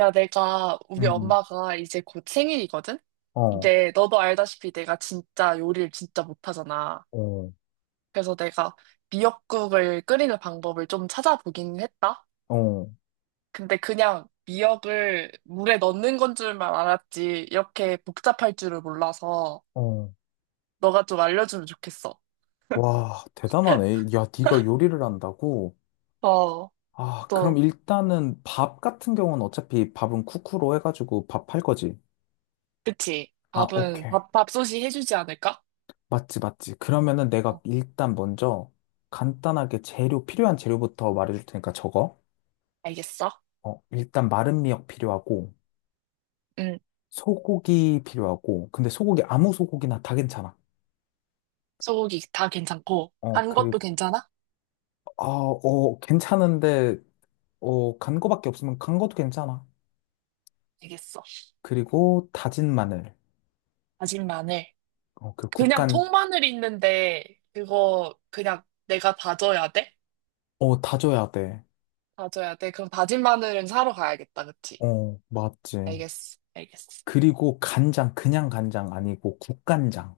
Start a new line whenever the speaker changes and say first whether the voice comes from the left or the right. right: 야, 내가, 우리
left: 음,
right: 엄마가 이제 곧 생일이거든?
left: 어,
right: 근데 너도 알다시피 내가 진짜 요리를 진짜 못하잖아.
left: 어,
right: 그래서 내가 미역국을 끓이는 방법을 좀 찾아보긴 했다.
left: 어,
right: 근데 그냥 미역을 물에 넣는 건 줄만 알았지. 이렇게 복잡할 줄을 몰라서
left: 어.
right: 너가 좀 알려주면 좋겠어.
left: 와, 대단하네. 야, 네가 요리를 한다고?
right: 어,
left: 아, 그럼
right: 또,
left: 일단은 밥 같은 경우는 어차피 밥은 쿠쿠로 해가지고 밥 할 거지.
right: 그치.
left: 아,
right: 밥은,
left: 오케이.
right: 밥, 밥솥이 해주지 않을까?
left: 맞지, 맞지. 그러면은 내가
right: 어,
left: 일단 먼저 간단하게 필요한 재료부터 말해줄 테니까 적어.
right: 알겠어.
left: 어, 일단 마른 미역 필요하고,
right: 응.
left: 소고기 필요하고, 근데 소고기 아무 소고기나 다 괜찮아.
right: 소고기 다 괜찮고,
left: 어,
right: 간
left: 그리고,
right: 것도 괜찮아?
left: 아, 어, 괜찮은데, 어, 간 거밖에 없으면 간 것도 괜찮아.
right: 알겠어.
left: 그리고 다진 마늘.
right: 다진 마늘.
left: 어, 그
right: 그냥
left: 국간,
right: 통마늘 있는데 그거 그냥 내가 다져야 돼?
left: 어, 다져야 돼.
right: 다져야 돼? 그럼 다진 마늘은 사러 가야겠다, 그치?
left: 어, 맞지.
right: 알겠어, 알겠어.
left: 그리고 간장, 그냥 간장 아니고 국간장.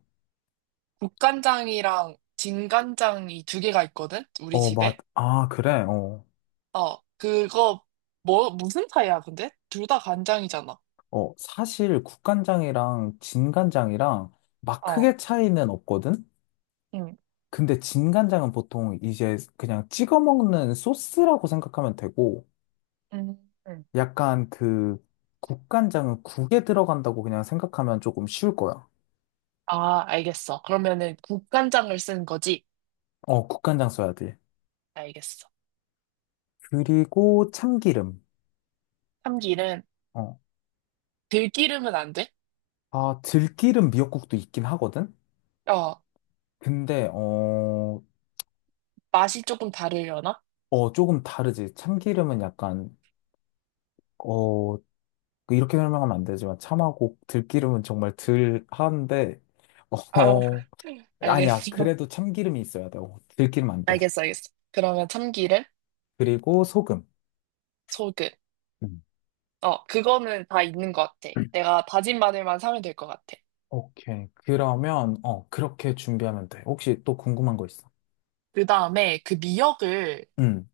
right: 국간장이랑 진간장이 두 개가 있거든? 우리
left: 어,
right: 집에?
left: 아, 그래. 어,
right: 어, 그거 뭐 무슨 차이야, 근데? 둘 다 간장이잖아.
left: 어, 사실 국간장이랑 진간장이랑 막
right: 어,
left: 크게 차이는 없거든?
right: 응,
left: 근데 진간장은 보통 이제 그냥 찍어 먹는 소스라고 생각하면 되고,
right: 응, 응.
left: 약간 그 국간장은 국에 들어간다고 그냥 생각하면 조금 쉬울 거야.
right: 아, 알겠어. 그러면은 국간장을 쓴 거지?
left: 어, 국간장 써야 돼.
right: 알겠어.
left: 그리고 참기름.
right: 참기름,
left: 어.
right: 들기름은 안 돼?
left: 아, 들기름 미역국도 있긴 하거든?
right: 어,
left: 근데, 어,
right: 맛이 조금 다르려나?
left: 어, 조금 다르지. 참기름은 약간, 어, 그 이렇게 설명하면 안 되지만, 참하고 들기름은 정말 들한데,
right: 아,
left: 어, 아니야.
right: 알겠어.
left: 그래도 참기름이 있어야 돼. 어, 들기름 안 돼.
right: 알겠어, 알겠어. 그러면 참기름,
left: 그리고 소금.
right: 소금.
left: 음.
right: 어, 그거는 다 있는 것 같아. 내가 다진 마늘만 사면 될 것 같아.
left: 오케이. 그러면, 어, 그렇게 준비하면 돼. 혹시 또 궁금한 거 있어?
right: 그 다음에 그 미역을
left: 응,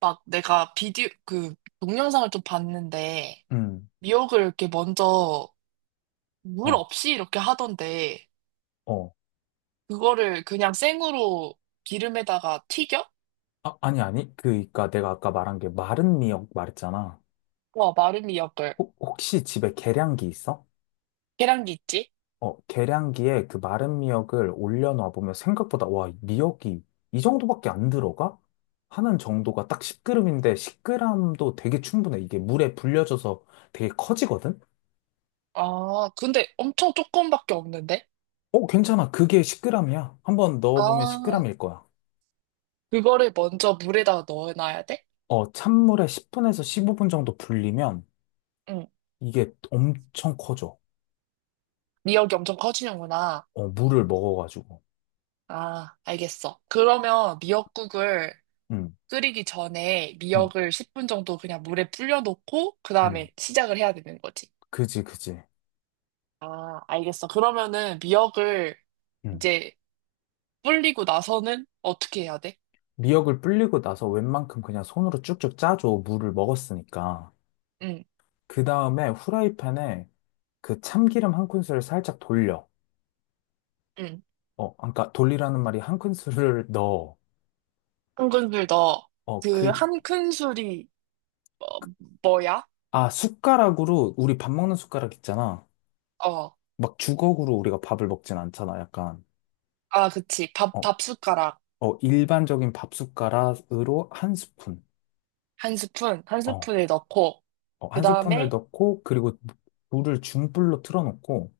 right: 막 내가 비디오, 그 동영상을 좀 봤는데
left: 응,
right: 미역을 이렇게 먼저 물
left: 어,
right: 없이 이렇게 하던데
left: 어.
right: 그거를 그냥 생으로 기름에다가 튀겨?
left: 아, 아니, 아니. 그니까 내가 아까 말한 게 마른 미역 말했잖아.
right: 와, 마른 미역을.
left: 혹시 집에 계량기 있어?
right: 계란기 있지?
left: 어, 계량기에 그 마른 미역을 올려놔 보면 생각보다, 와, 미역이 이 정도밖에 안 들어가? 하는 정도가 딱 10g인데 10g도 되게 충분해. 이게 물에 불려져서 되게 커지거든?
right: 아, 근데 엄청 조금밖에 없는데?
left: 어, 괜찮아. 그게 10g이야. 한번 넣어보면
right: 아,
left: 10g일 거야.
right: 그거를 먼저 물에다가 넣어놔야 돼?
left: 어, 찬물에 10분에서 15분 정도 불리면
right: 응.
left: 이게 엄청 커져.
right: 미역이 엄청 커지는구나.
left: 어, 물을 먹어가지고.
right: 아, 알겠어. 그러면 미역국을
left: 응,
right: 끓이기 전에
left: 응,
right: 미역을 10분 정도 그냥 물에 불려놓고 그
left: 응.
right: 다음에 시작을 해야 되는 거지.
left: 그지, 그지.
right: 아, 알겠어. 그러면은 미역을
left: 음.
right: 이제 불리고 나서는 어떻게 해야 돼?
left: 미역을 불리고 나서 웬만큼 그냥 손으로 쭉쭉 짜줘. 물을 먹었으니까.
right: 응,
left: 그 다음에 후라이팬에 그 참기름 한 큰술을 살짝 돌려.
right: 응.
left: 어, 그러니까 돌리라는 말이 한 큰술을 넣어.
right: 한 큰술 넣어.
left: 어,
right: 그
left: 그,
right: 한 큰술이 뭐야?
left: 아, 숟가락으로, 우리 밥 먹는 숟가락 있잖아.
right: 어.
left: 막 주걱으로 우리가 밥을 먹진 않잖아, 약간.
right: 아, 그치. 밥,
left: 어,
right: 밥 숟가락
left: 어, 일반적인 밥 숟가락으로 한 스푼.
right: 한 스푼, 한
left: 어,
right: 스푼을 넣고
left: 어,
right: 그
left: 한 스푼을
right: 다음에
left: 넣고, 그리고 물을 중불로 틀어놓고,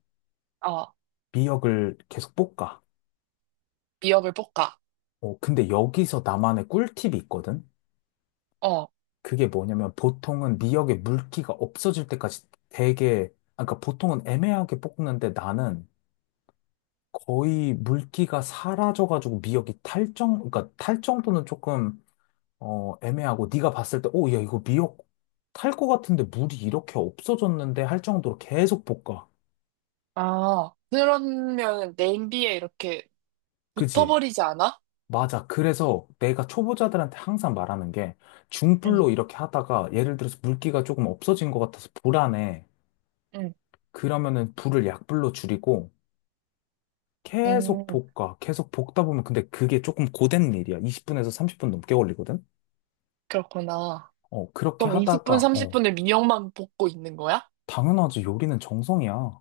right: 어,
left: 미역을 계속 볶아.
right: 미역을 볶아.
left: 어, 근데 여기서 나만의 꿀팁이 있거든?
right: 어.
left: 그게 뭐냐면 보통은 미역에 물기가 없어질 때까지 되게, 아, 그러니까 보통은 애매하게 볶는데 나는 거의 물기가 사라져가지고 미역이 그러니까 탈 정도는 조금, 어, 애매하고 네가 봤을 때, 오, 야, 이거 미역 탈 것 같은데 물이 이렇게 없어졌는데 할 정도로 계속 볶아.
right: 아, 그러면 냄비에 이렇게
left: 그지?
right: 붙어버리지 않아?
left: 맞아. 그래서 내가 초보자들한테 항상 말하는 게 중불로
right: 응,
left: 이렇게 하다가 예를 들어서 물기가 조금 없어진 것 같아서 불안해.
right: 응,
left: 그러면은 불을 약불로 줄이고 계속
right: 응,
left: 볶아. 계속 볶다 보면 근데 그게 조금 고된 일이야. 20분에서 30분 넘게 걸리거든?
right: 그렇구나.
left: 어, 그렇게
right: 그럼 20분,
left: 하다가, 어,
right: 30분을 미역만 볶고 있는 거야?
left: 당연하지. 요리는 정성이야.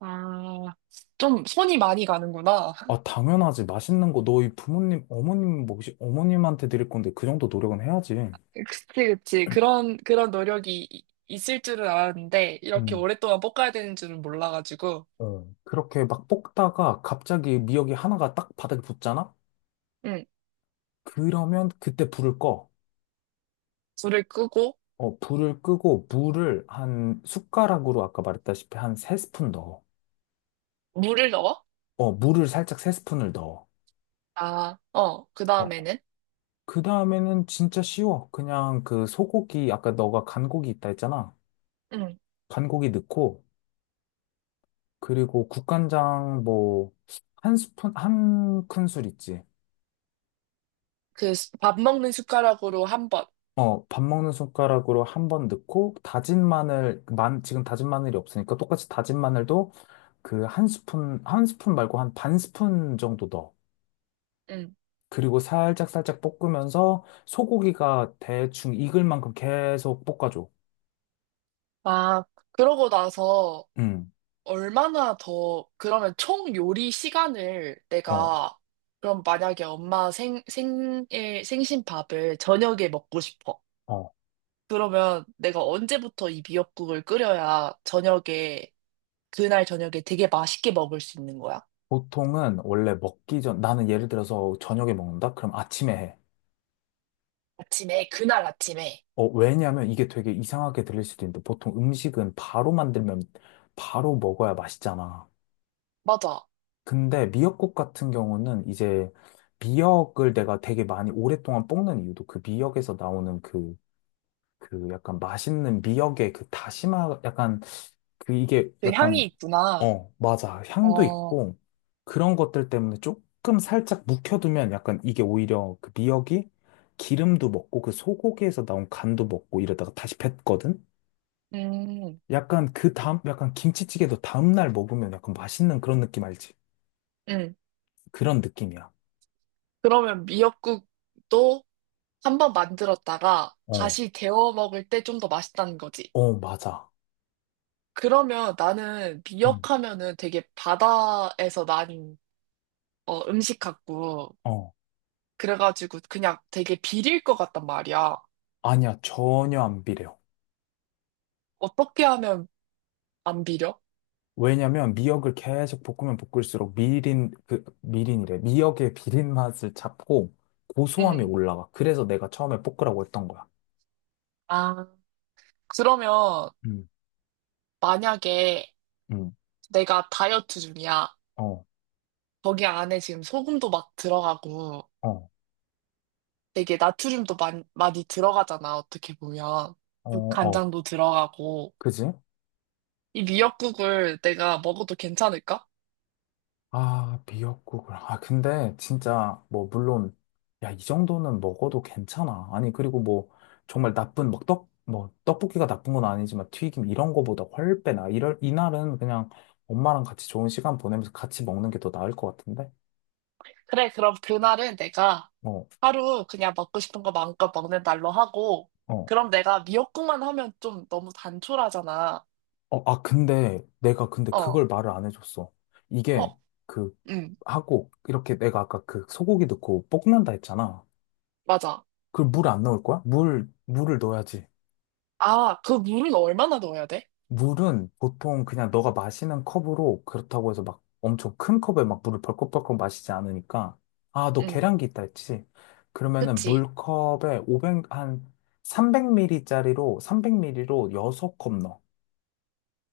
right: 아, 좀 손이 많이 가는구나.
left: 아, 당연하지. 맛있는 거 너희 부모님, 어머님, 뭐 혹시 어머님한테 드릴 건데 그 정도 노력은 해야지.
right: 그치, 그치. 그런 노력이 있을 줄은 알았는데, 이렇게
left: 음.
right: 오랫동안 볶아야 되는 줄은 몰라가지고.
left: 어, 그렇게 막 볶다가 갑자기 미역이 하나가 딱 바닥에 붙잖아?
right: 응,
left: 그러면 그때 불을 꺼.
right: 불을 끄고,
left: 어, 불을 끄고 물을 한 숟가락으로 아까 말했다시피 한 세스푼 넣어.
right: 물을 넣어?
left: 어, 물을 살짝 세스푼을 넣어.
right: 아, 어, 그
left: 어,
right: 다음에는?
left: 그 다음에는 진짜 쉬워. 그냥 그 소고기, 아까 너가 간고기 있다 했잖아.
right: 응,
left: 간고기 넣고, 그리고 국간장 뭐, 한 스푼, 한 큰술 있지.
right: 그 밥 먹는 숟가락으로 한 번.
left: 어, 밥 먹는 숟가락으로 한번 넣고, 다진 마늘, 지금 다진 마늘이 없으니까 똑같이 다진 마늘도 그 한 스푼, 한 스푼 말고 한 반 스푼 정도 넣어.
right: 응.
left: 그리고 살짝 살짝 볶으면서 소고기가 대충 익을 만큼 계속 볶아줘.
right: 아, 그러고 나서,
left: 응,
right: 얼마나 더, 그러면 총 요리 시간을
left: 어,
right: 내가, 그럼 만약에 엄마 생, 생일, 생신밥을 저녁에 먹고 싶어.
left: 어.
right: 그러면 내가 언제부터 이 미역국을 끓여야 저녁에, 그날 저녁에 되게 맛있게 먹을 수 있는 거야?
left: 보통은 원래 먹기 전, 나는 예를 들어서 저녁에 먹는다? 그럼 아침에 해.
right: 아침에, 그날 아침에.
left: 어, 왜냐면 이게 되게 이상하게 들릴 수도 있는데 보통 음식은 바로 만들면 바로 먹어야 맛있잖아.
right: 맞아.
left: 근데 미역국 같은 경우는 이제 미역을 내가 되게 많이 오랫동안 볶는 이유도 그 미역에서 나오는 그 약간 맛있는 미역의 그 다시마 약간 그 이게
right: 그 향이
left: 약간
right: 있구나.
left: 어, 맞아, 향도
right: 어,
left: 있고 그런 것들 때문에 조금 살짝 묵혀두면 약간 이게 오히려 그 미역이 기름도 먹고 그 소고기에서 나온 간도 먹고 이러다가 다시 뱉거든.
right: 음,
left: 약간 그 다음 약간 김치찌개도 다음날 먹으면 약간 맛있는 그런 느낌 알지?
right: 음.
left: 그런 느낌이야.
right: 그러면 미역국도 한번 만들었다가
left: 어,
right: 다시 데워 먹을 때 좀 더 맛있다는 거지.
left: 어, 맞아.
right: 그러면 나는
left: 응,
right: 미역하면은 되게 바다에서 난 어, 음식 같고
left: 어,
right: 그래가지고 그냥 되게 비릴 것 같단 말이야.
left: 아니야, 전혀 안 비려.
right: 어떻게 하면 안 비려?
left: 왜냐면 미역을 계속 볶으면 볶을수록 미린이래. 미역의 비린 맛을 잡고 고소함이
right: 응.
left: 올라가. 그래서 내가 처음에 볶으라고 했던 거야.
right: 아, 그러면
left: 음.
right: 만약에
left: 응,
right: 내가 다이어트 중이야.
left: 어,
right: 거기 안에 지금 소금도 막 들어가고
left: 어,
right: 되게 나트륨도 많이, 많이 들어가잖아. 어떻게 보면.
left: 어, 어.
right: 간장도 들어가고
left: 그지?
right: 이 미역국을 내가 먹어도 괜찮을까?
left: 아, 미역국을. 아, 근데 진짜 뭐, 물론, 야, 이 정도는 먹어도 괜찮아. 아니, 그리고 뭐, 정말 나쁜, 막 떡볶이가 나쁜 건 아니지만 튀김 이런 거보다 훨빼나. 이날은 그냥 엄마랑 같이 좋은 시간 보내면서 같이 먹는 게 더 나을 것 같은데?
right: 그래, 그럼 그날은 내가
left: 어,
right: 하루 그냥 먹고 싶은 거 마음껏 먹는 날로 하고,
left: 어.
right: 그럼 내가 미역국만 하면 좀 너무 단촐하잖아.
left: 어, 아, 근데 내가 근데
right: 어,
left: 그걸 말을 안 해줬어.
right: 어,
left: 이게 그
right: 응,
left: 하고 이렇게 내가 아까 그 소고기 넣고 볶는다 했잖아.
right: 맞아.
left: 그걸 물 안 넣을 거야? 물을 넣어야지.
right: 아, 그 물은 얼마나 넣어야 돼?
left: 물은 보통 그냥 너가 마시는 컵으로, 그렇다고 해서 막 엄청 큰 컵에 막 물을 벌컥벌컥 마시지 않으니까. 아, 너
right: 응,
left: 계량기 있다 했지? 그러면은
right: 그치.
left: 물컵에 500, 한 300ml짜리로, 300ml로 6컵 넣어.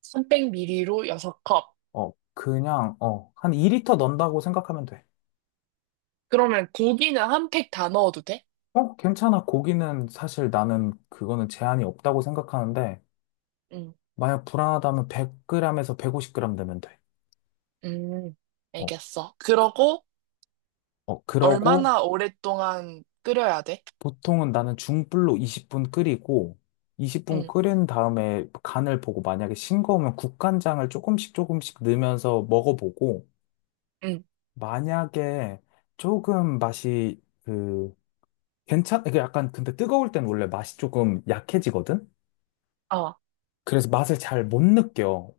right: 300ml로 6컵.
left: 어, 그냥, 어, 한 2리터 넣는다고 생각하면 돼.
right: 그러면 고기는 한 팩 다 넣어도 돼?
left: 어, 괜찮아. 고기는 사실 나는 그거는 제한이 없다고 생각하는데,
right: 응,
left: 만약 불안하다면 100g에서 150g 되면 돼.
right: 음,
left: 어,
right: 알겠어. 그러고
left: 어, 그러고
right: 얼마나 오랫동안 끓여야 돼?
left: 보통은 나는 중불로 20분 끓이고, 20분
right: 응,
left: 끓인 다음에 간을 보고 만약에 싱거우면 국간장을 조금씩 조금씩 넣으면서 먹어보고,
right: 응,
left: 만약에 조금 맛이 그, 이게 약간 근데 뜨거울 땐 원래 맛이 조금 약해지거든?
right: 어,
left: 그래서 맛을 잘 못 느껴.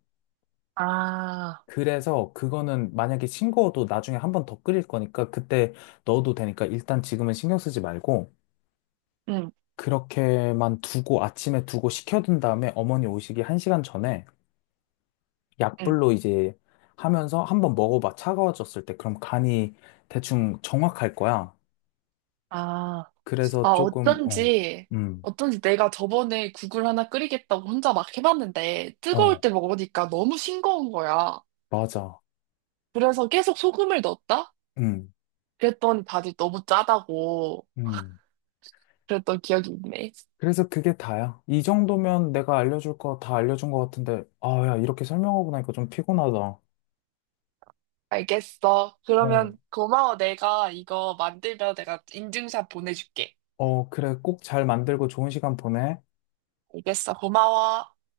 right: 아,
left: 그래서 그거는 만약에 싱거워도 나중에 한 번 더 끓일 거니까 그때 넣어도 되니까 일단 지금은 신경 쓰지 말고
right: 응,
left: 그렇게만 두고 아침에 두고 식혀둔 다음에 어머니 오시기 1시간 전에
right: 응,
left: 약불로 이제 하면서 한번 먹어봐. 차가워졌을 때. 그럼 간이 대충 정확할 거야.
right: 아. 아,
left: 그래서 조금, 어,
right: 어쩐지,
left: 음,
right: 어쩐지 내가 저번에 국을 하나 끓이겠다고 혼자 막 해봤는데, 뜨거울
left: 어,
right: 때 먹으니까 너무 싱거운 거야.
left: 맞아.
right: 그래서 계속 소금을 넣었다?
left: 음,
right: 그랬더니 다들 너무 짜다고
left: 음.
right: 그랬던 기억이 있네.
left: 그래서 그게 다야. 이 정도면 내가 알려줄 거 다 알려준 거 같은데, 아, 야, 이렇게 설명하고 나니까 좀 피곤하다.
right: 알겠어.
left: 어.
right: 그러면 고마워. 내가 이거 만들면 내가 인증샷 보내줄게.
left: 어, 그래. 꼭 잘 만들고 좋은 시간 보내.
right: 알겠어. 고마워.